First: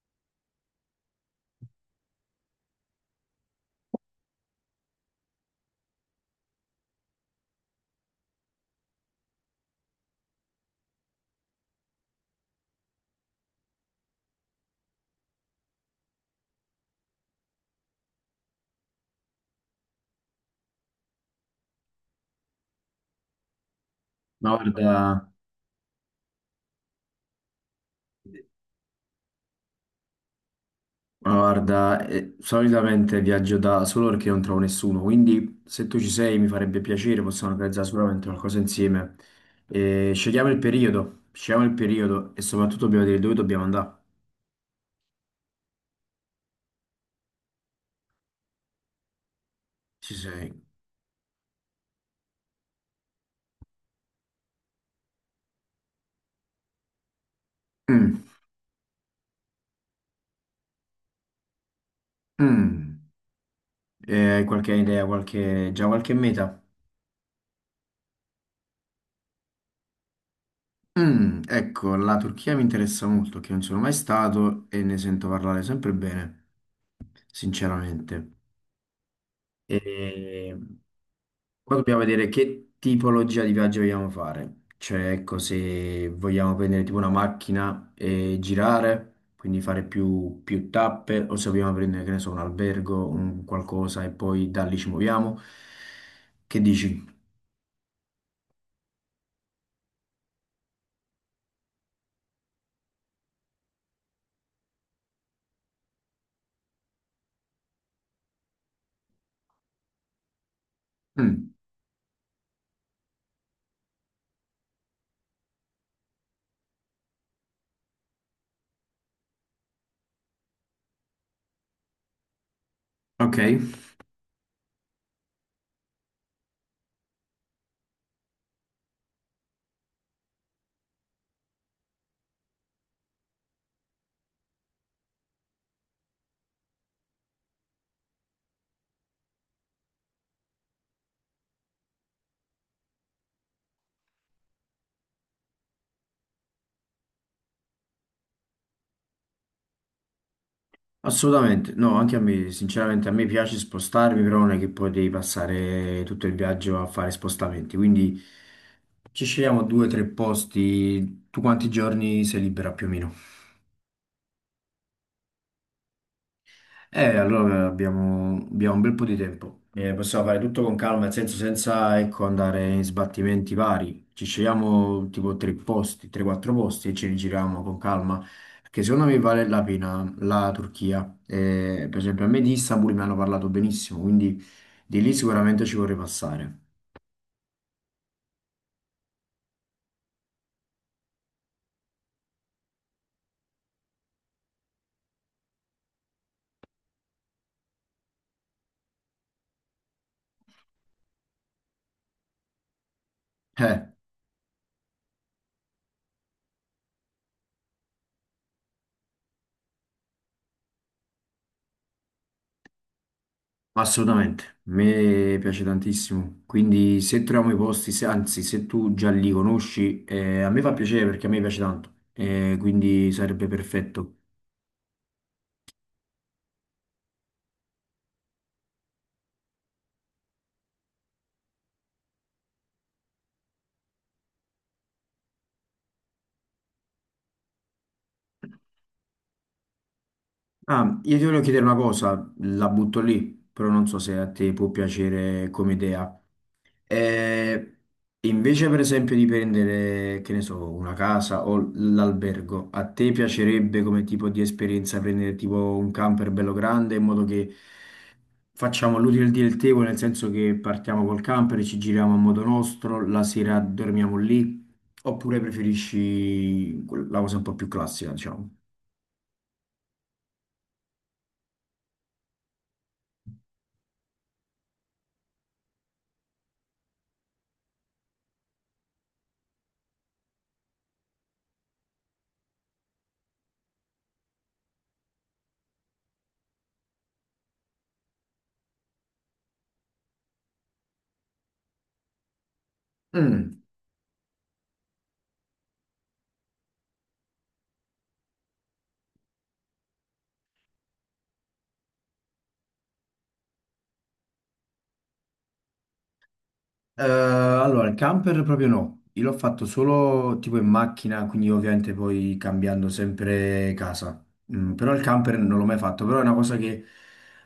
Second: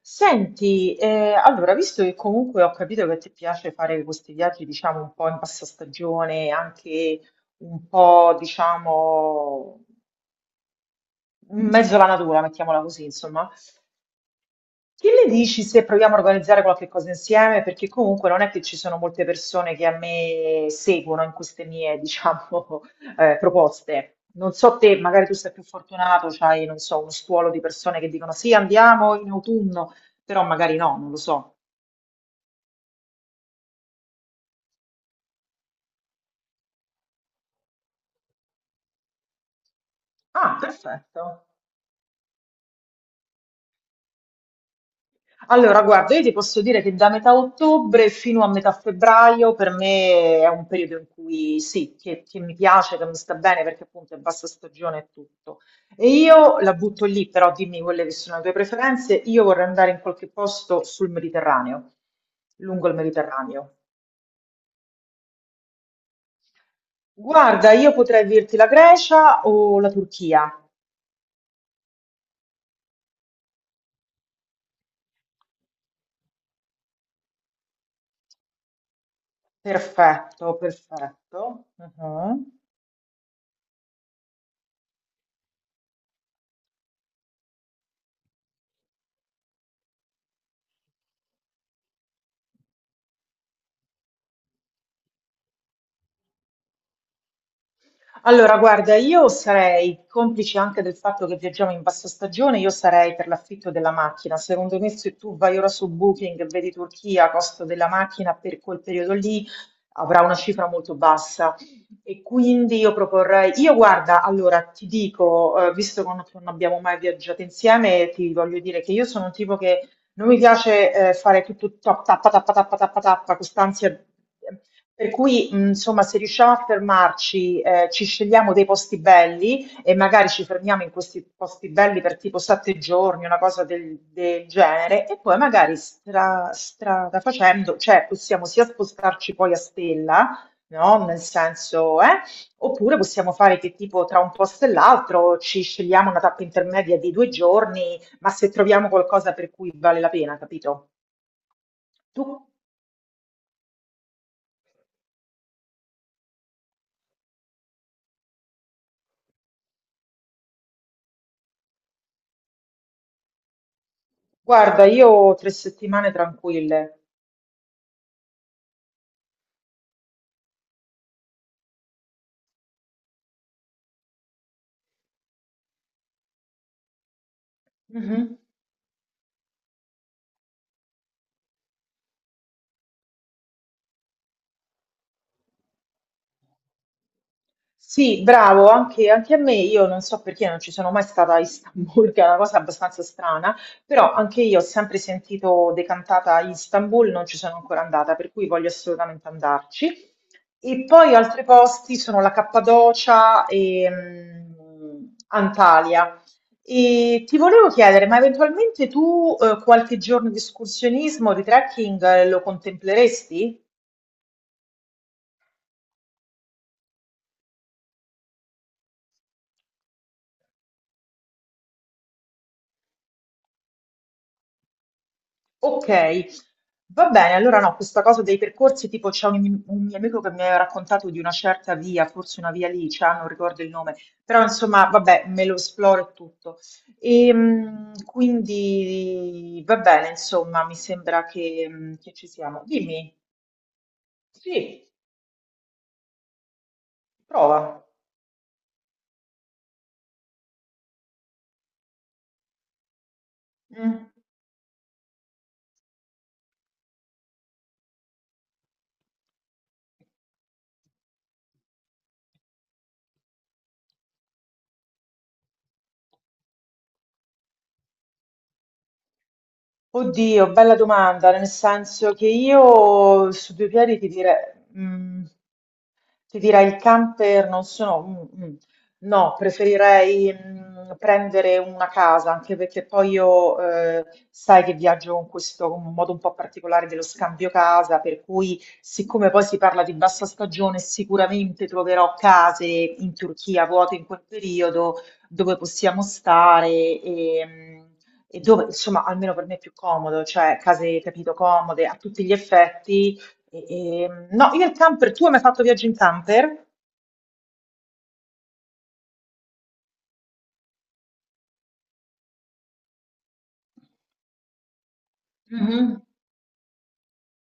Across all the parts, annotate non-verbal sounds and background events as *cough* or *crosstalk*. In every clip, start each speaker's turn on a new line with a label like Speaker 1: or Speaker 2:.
Speaker 1: Senti, allora, visto che comunque ho capito che ti piace fare questi viaggi, diciamo, un po' in passastagione, anche un po', diciamo, in mezzo alla natura, mettiamola così, insomma, che ne dici se proviamo a organizzare qualche cosa insieme? Perché comunque non è che ci sono molte persone che a me seguono in queste mie, diciamo, *laughs* proposte. Non
Speaker 2: Ma
Speaker 1: so te, magari
Speaker 2: guarda,
Speaker 1: tu sei più fortunato, c'hai, non so, uno stuolo di persone che dicono sì, andiamo in autunno, però magari no, non lo so.
Speaker 2: Solitamente viaggio da solo perché non trovo nessuno, quindi se tu ci sei mi farebbe piacere, possiamo organizzare sicuramente qualcosa insieme. E
Speaker 1: Ah, perfetto.
Speaker 2: scegliamo il periodo e soprattutto dobbiamo dire dove dobbiamo andare.
Speaker 1: Allora, guarda, io ti posso dire che da metà ottobre fino a metà febbraio per
Speaker 2: Ci
Speaker 1: me è
Speaker 2: sei.
Speaker 1: un periodo in cui sì, che mi piace, che mi sta bene perché appunto è bassa stagione e tutto. E io la butto lì, però dimmi quelle che
Speaker 2: Mm,
Speaker 1: sono le tue preferenze. Io vorrei andare in qualche posto sul Mediterraneo, lungo il
Speaker 2: mm.
Speaker 1: Mediterraneo.
Speaker 2: Hai qualche idea, già qualche meta?
Speaker 1: Guarda, io potrei dirti la Grecia o la Turchia.
Speaker 2: Mm, ecco, la Turchia mi interessa molto, che non sono mai stato e ne sento parlare sempre bene, sinceramente.
Speaker 1: Perfetto,
Speaker 2: E
Speaker 1: perfetto.
Speaker 2: Poi dobbiamo vedere
Speaker 1: Mhm.
Speaker 2: che tipologia di viaggio vogliamo fare. Cioè, ecco, se vogliamo prendere tipo una macchina e girare, quindi fare più tappe, o se vogliamo prendere, che ne so, un albergo, un qualcosa e poi da lì ci muoviamo. Che dici?
Speaker 1: Allora, guarda, io sarei, complice anche del fatto che viaggiamo in bassa stagione, io sarei per l'affitto della macchina. Secondo me, se tu vai ora su Booking e vedi Turchia, costo della macchina per quel periodo lì avrà una cifra molto
Speaker 2: Mm,
Speaker 1: bassa. E quindi io proporrei, io guarda, allora ti dico, visto che non abbiamo mai viaggiato insieme, ti voglio dire che io sono un tipo che non mi piace fare tutto top, tappa, tappa, tappa, tappa, tappa,
Speaker 2: ok,
Speaker 1: quest'ansia, per cui, insomma, se riusciamo a fermarci, ci scegliamo dei posti belli e magari ci fermiamo in questi posti belli per tipo 7 giorni, una cosa del genere, e poi magari strada facendo, cioè possiamo sia spostarci poi a stella, no? Nel senso, eh? Oppure possiamo fare che tipo tra un posto e l'altro ci scegliamo una tappa intermedia di 2 giorni, ma se troviamo qualcosa per cui vale la pena, capito?
Speaker 2: assolutamente. No, anche a
Speaker 1: Tu,
Speaker 2: me, sinceramente, a me piace spostarmi, però non è che poi devi passare tutto il viaggio a fare spostamenti. Quindi ci scegliamo due o tre posti. Tu quanti giorni sei libera più o meno?
Speaker 1: guarda, io ho 3 settimane tranquille.
Speaker 2: Allora abbiamo un bel po' di tempo. Possiamo fare tutto con calma, nel senso senza, ecco, andare in sbattimenti vari. Ci scegliamo tipo tre posti, 3-4 posti e ce li giriamo con calma.
Speaker 1: Mhm.
Speaker 2: Perché secondo me vale la pena la Turchia. Per esempio, a me di Istanbul mi hanno parlato benissimo, quindi di lì sicuramente ci vorrei passare.
Speaker 1: Sì, bravo, anche, anche a me, io non so perché non ci sono mai stata a Istanbul, *laughs* che è una cosa abbastanza strana, però anche io ho sempre sentito decantata Istanbul, non ci sono ancora andata, per cui voglio assolutamente andarci. E poi altri posti sono la Cappadocia
Speaker 2: Eh,
Speaker 1: e Antalya. E ti volevo chiedere, ma eventualmente tu qualche giorno di escursionismo, di trekking, lo contempleresti?
Speaker 2: Assolutamente, a me piace tantissimo, quindi se troviamo i posti, anzi se tu già li conosci, a me fa piacere perché a me piace tanto, quindi sarebbe perfetto.
Speaker 1: Ok, va bene, allora no, questa cosa dei percorsi, tipo c'è un mio amico che mi aveva raccontato di una certa via, forse una via lì, cioè, non ricordo il nome, però insomma, vabbè, me lo esploro e tutto. E, quindi va bene, insomma, mi
Speaker 2: Ah, io ti
Speaker 1: sembra
Speaker 2: volevo chiedere
Speaker 1: che,
Speaker 2: una
Speaker 1: mh, che ci
Speaker 2: cosa,
Speaker 1: siamo.
Speaker 2: la butto
Speaker 1: Dimmi,
Speaker 2: lì, però non so se a te può
Speaker 1: sì,
Speaker 2: piacere come idea. E
Speaker 1: prova.
Speaker 2: invece, per esempio, di prendere, che ne so, una casa o l'albergo, a te piacerebbe come
Speaker 1: Mm.
Speaker 2: tipo di esperienza prendere tipo un camper bello grande in modo che facciamo l'utile del dilettevole, nel senso che partiamo col camper, ci giriamo a modo nostro, la sera dormiamo lì, oppure preferisci la cosa un po' più classica, diciamo?
Speaker 1: Oddio, bella domanda, nel senso che io su due piedi mm, Ti direi il camper non sono mh, mh, no, preferirei prendere una casa, anche perché poi io sai che viaggio con questo con un modo un po' particolare dello scambio casa, per cui siccome poi si parla di bassa stagione, sicuramente troverò case in
Speaker 2: Mm.
Speaker 1: Turchia vuote in quel periodo dove possiamo stare e dove, insomma, almeno per me è più comodo, cioè case, capito, comode a tutti gli effetti no, io il camper, tu hai mai fatto viaggio in camper?
Speaker 2: Allora, il camper proprio no, io l'ho fatto solo tipo in macchina, quindi ovviamente poi cambiando sempre casa. Mm, però il camper non l'ho mai
Speaker 1: Mhm.
Speaker 2: fatto, però è una cosa che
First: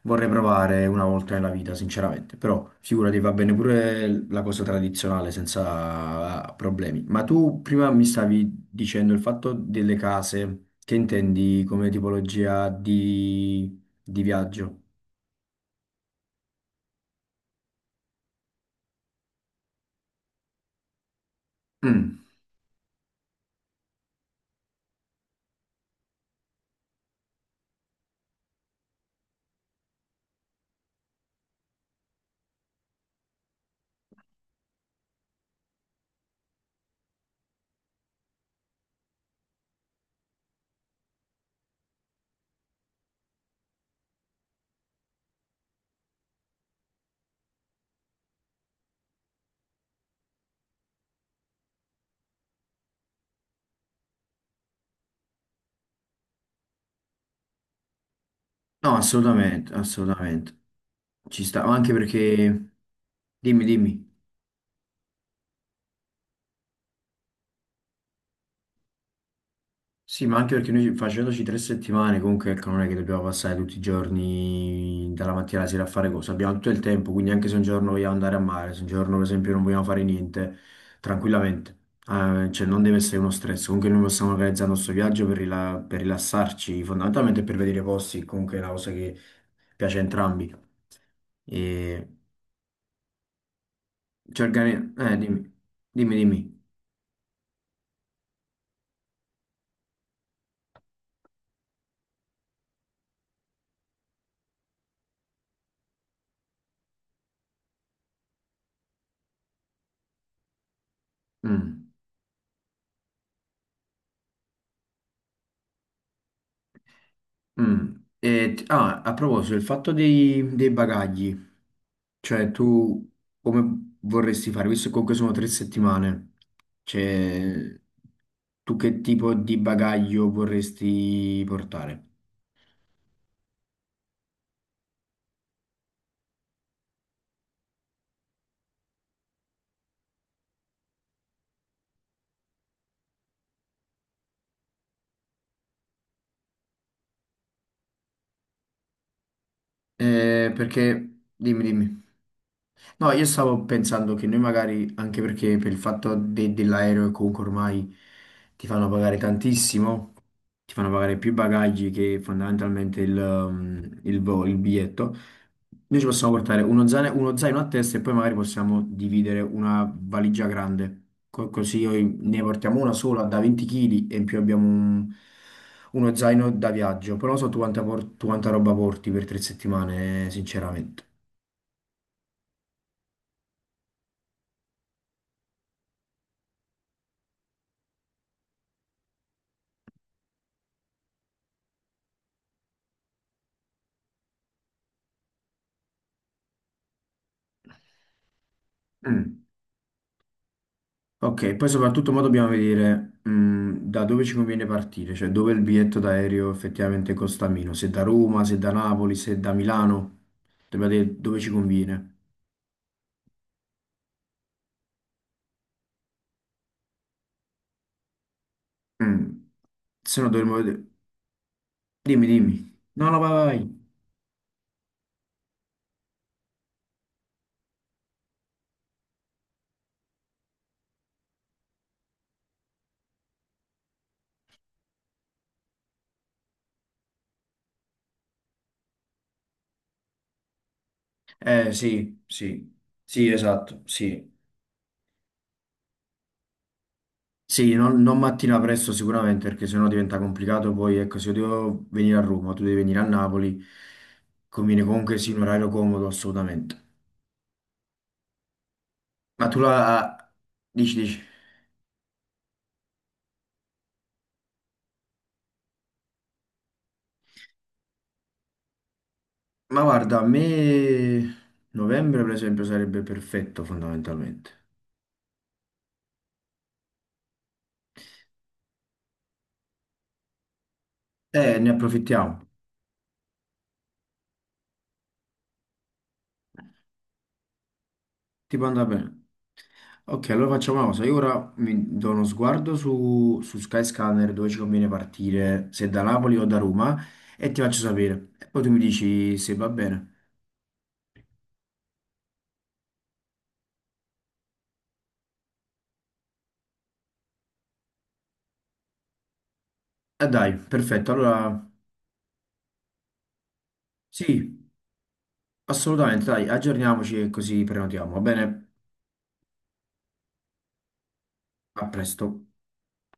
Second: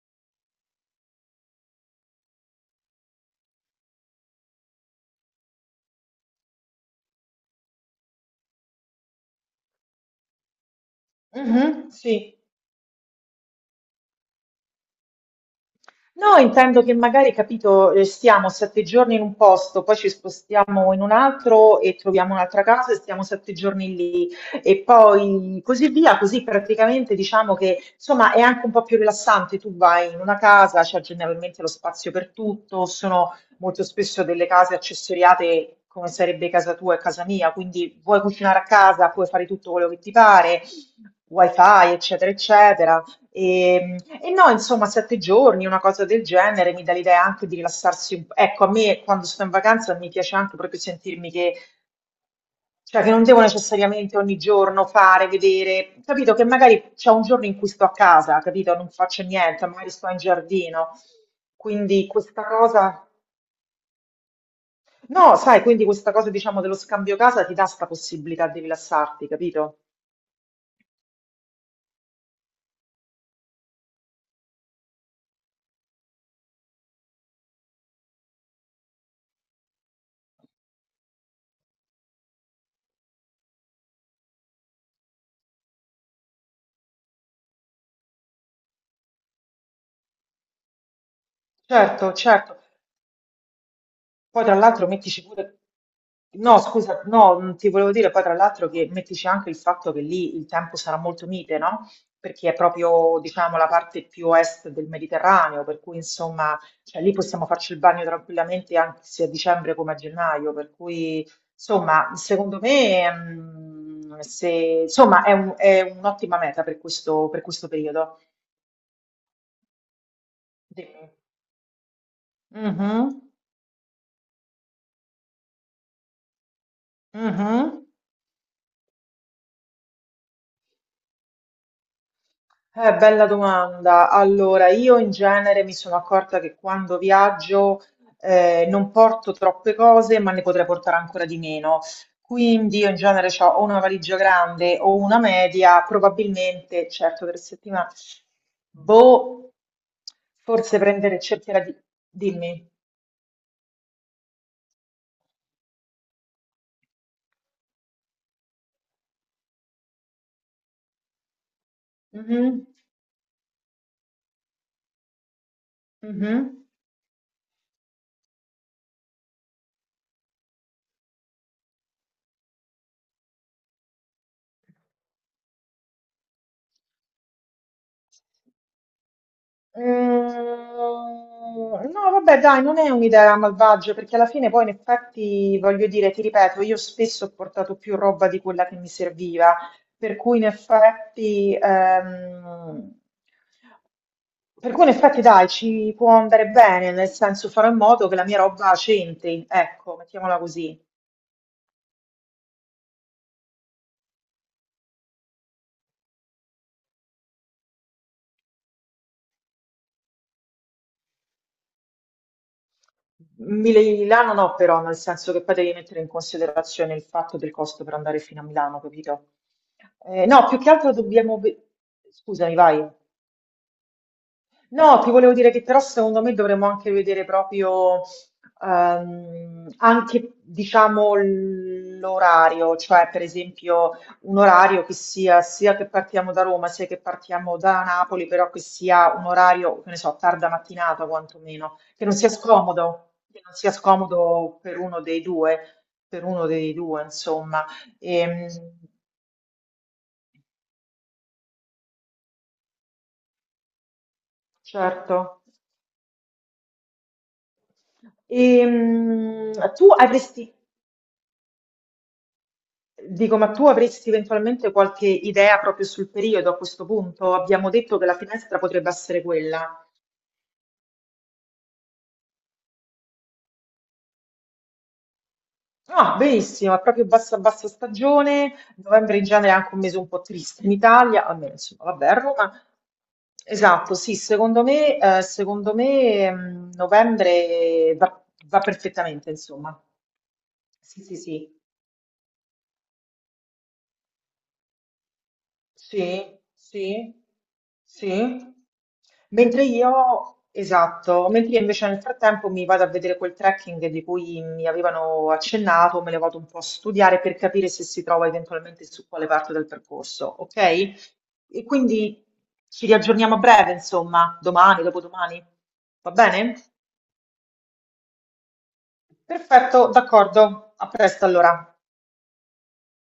Speaker 2: vorrei provare una volta nella vita, sinceramente. Però figurati, va bene pure la cosa tradizionale senza ah, problemi. Ma tu prima mi stavi dicendo il fatto delle case, che intendi
Speaker 1: Mhm,
Speaker 2: come
Speaker 1: sì.
Speaker 2: tipologia di viaggio?
Speaker 1: No, intendo che magari, capito, stiamo 7 giorni in un posto, poi ci spostiamo in un altro e
Speaker 2: Mm.
Speaker 1: troviamo un'altra casa e stiamo 7 giorni lì e poi così via, così praticamente diciamo che insomma è anche un po' più rilassante, tu vai in una casa, c'è generalmente lo spazio per tutto, sono molto spesso delle case accessoriate come sarebbe casa tua e casa mia, quindi vuoi cucinare a casa, puoi fare tutto quello che ti pare, wifi, eccetera, eccetera. E, e no, insomma, 7 giorni, una cosa del genere, mi dà l'idea anche di rilassarsi un po'. Ecco, a me quando sto in vacanza mi piace anche proprio sentirmi che, cioè, che non devo necessariamente ogni giorno fare, vedere, capito? Che magari c'è un giorno in cui sto a casa, capito? Non
Speaker 2: No,
Speaker 1: faccio niente,
Speaker 2: assolutamente,
Speaker 1: magari sto in
Speaker 2: assolutamente.
Speaker 1: giardino.
Speaker 2: Ci sta, ma anche
Speaker 1: Quindi questa
Speaker 2: perché...
Speaker 1: cosa,
Speaker 2: Dimmi, dimmi.
Speaker 1: no, sai, quindi questa cosa, diciamo, dello scambio casa ti dà questa possibilità di rilassarti, capito?
Speaker 2: Sì, ma anche perché noi facendoci tre settimane, comunque ecco, non è che dobbiamo passare tutti i giorni dalla mattina alla sera a fare cose, abbiamo tutto il tempo, quindi anche se un giorno vogliamo andare a mare, se un giorno per esempio non vogliamo fare niente, tranquillamente. Cioè non deve essere uno stress, comunque noi possiamo organizzare il nostro viaggio per, per rilassarci, fondamentalmente per vedere posti, comunque è una cosa che piace a entrambi. E...
Speaker 1: Certo, certo. Poi tra l'altro mettici
Speaker 2: dimmi,
Speaker 1: pure,
Speaker 2: dimmi.
Speaker 1: no scusa, no, ti volevo dire poi tra l'altro che mettici anche il fatto che lì il tempo sarà molto mite, no? Perché è proprio, diciamo, la parte più est del Mediterraneo, per cui insomma, cioè, lì possiamo farci il bagno tranquillamente anche sia a dicembre come a gennaio, per cui
Speaker 2: Mm,
Speaker 1: insomma, secondo me, mm, se, insomma, è è un'ottima meta per questo
Speaker 2: mm.
Speaker 1: periodo.
Speaker 2: A proposito, il fatto dei
Speaker 1: De-
Speaker 2: bagagli, cioè tu
Speaker 1: Mhm,
Speaker 2: come vorresti fare, visto che comunque sono tre settimane, cioè
Speaker 1: mhm.
Speaker 2: tu che tipo di bagaglio vorresti portare?
Speaker 1: Bella domanda. Allora, io in genere mi sono accorta che quando viaggio non porto troppe cose, ma ne potrei portare ancora di meno. Quindi io in genere ho o una valigia grande o una media, probabilmente, certo, per settimana, boh, forse prendere,
Speaker 2: Perché,
Speaker 1: cercherà di...
Speaker 2: dimmi.
Speaker 1: Dimmi.
Speaker 2: No, io stavo pensando che noi magari, anche perché per il fatto dell'aereo che comunque ormai ti fanno pagare tantissimo, ti fanno pagare più bagagli che
Speaker 1: Mhm,
Speaker 2: fondamentalmente il, um, il vo- il biglietto, noi ci possiamo
Speaker 1: mhm.
Speaker 2: portare uno zaino a testa e poi magari possiamo dividere una valigia grande. Così ne portiamo una sola da 20 kg e in più abbiamo uno zaino da viaggio, però non so tu tu quanta roba porti per tre settimane,
Speaker 1: Mm,
Speaker 2: sinceramente.
Speaker 1: no, vabbè, dai, non è un'idea malvagia, perché alla fine poi in effetti, voglio dire, ti ripeto, io spesso ho portato più roba di quella che mi serviva, per cui in effetti, ehm, per cui in effetti, dai, ci può andare bene, nel senso farò in modo che la mia roba
Speaker 2: Mm.
Speaker 1: c'entri, ecco, mettiamola così.
Speaker 2: Ok, poi soprattutto mo dobbiamo vedere da dove ci conviene partire, cioè dove il biglietto d'aereo effettivamente costa meno, se da Roma, se da Napoli, se da Milano, dobbiamo vedere dove ci conviene.
Speaker 1: Milano no, però, nel senso che poi devi mettere in considerazione il fatto del costo per andare fino a Milano, capito?
Speaker 2: Mm, se no
Speaker 1: No,
Speaker 2: dovremmo
Speaker 1: più che
Speaker 2: vedere...
Speaker 1: altro dobbiamo...
Speaker 2: Dimmi, dimmi.
Speaker 1: Scusami, vai.
Speaker 2: No, no, vai, vai.
Speaker 1: No, ti volevo dire che però secondo me dovremmo anche vedere proprio anche diciamo l'orario, cioè per esempio un orario che sia sia che partiamo da Roma sia che partiamo da Napoli, però che sia un orario, che ne so, tarda mattinata
Speaker 2: Vai.
Speaker 1: quantomeno, che non
Speaker 2: Sì,
Speaker 1: sia
Speaker 2: sì,
Speaker 1: scomodo,
Speaker 2: sì,
Speaker 1: che non sia
Speaker 2: esatto, sì.
Speaker 1: scomodo per uno dei due, per uno dei due, insomma.
Speaker 2: Sì, non
Speaker 1: Ehm,
Speaker 2: mattina presto sicuramente perché sennò diventa complicato, poi ecco, se io devo venire a Roma, tu devi venire a Napoli, conviene comunque sì un
Speaker 1: certo.
Speaker 2: orario comodo assolutamente.
Speaker 1: E,
Speaker 2: Ma tu
Speaker 1: tu
Speaker 2: la...
Speaker 1: avresti
Speaker 2: Dici, dici.
Speaker 1: Dico, ma tu avresti eventualmente qualche idea proprio sul periodo a questo punto? Abbiamo detto che la finestra potrebbe essere
Speaker 2: Ma
Speaker 1: quella.
Speaker 2: guarda, a me novembre per esempio sarebbe perfetto fondamentalmente.
Speaker 1: Ah, benissimo, è proprio bassa bassa stagione, novembre in genere è anche un mese un po' triste in Italia, almeno
Speaker 2: Ne
Speaker 1: insomma, vabbè, a
Speaker 2: approfittiamo.
Speaker 1: Roma. Esatto, sì, secondo me, novembre
Speaker 2: Ti
Speaker 1: va
Speaker 2: può andare bene.
Speaker 1: perfettamente, insomma.
Speaker 2: Ok, allora facciamo una
Speaker 1: Sì,
Speaker 2: cosa. Io
Speaker 1: sì,
Speaker 2: ora
Speaker 1: sì.
Speaker 2: mi do uno sguardo su Skyscanner dove ci conviene partire, se da
Speaker 1: Sì,
Speaker 2: Napoli o da Roma,
Speaker 1: sì,
Speaker 2: e ti faccio sapere.
Speaker 1: sì.
Speaker 2: E poi tu mi dici se
Speaker 1: Mentre
Speaker 2: va bene.
Speaker 1: io, esatto, mentre io invece nel frattempo mi vado a vedere quel trekking di cui mi avevano accennato, me lo vado un po' a studiare per capire se si trova eventualmente su quale parte del percorso,
Speaker 2: Dai,
Speaker 1: ok?
Speaker 2: perfetto. Allora,
Speaker 1: E quindi ci riaggiorniamo a breve, insomma,
Speaker 2: sì,
Speaker 1: domani, dopodomani. Va
Speaker 2: assolutamente, dai,
Speaker 1: bene?
Speaker 2: aggiorniamoci e così prenotiamo. Va bene?
Speaker 1: Perfetto, d'accordo. A presto allora.
Speaker 2: A presto.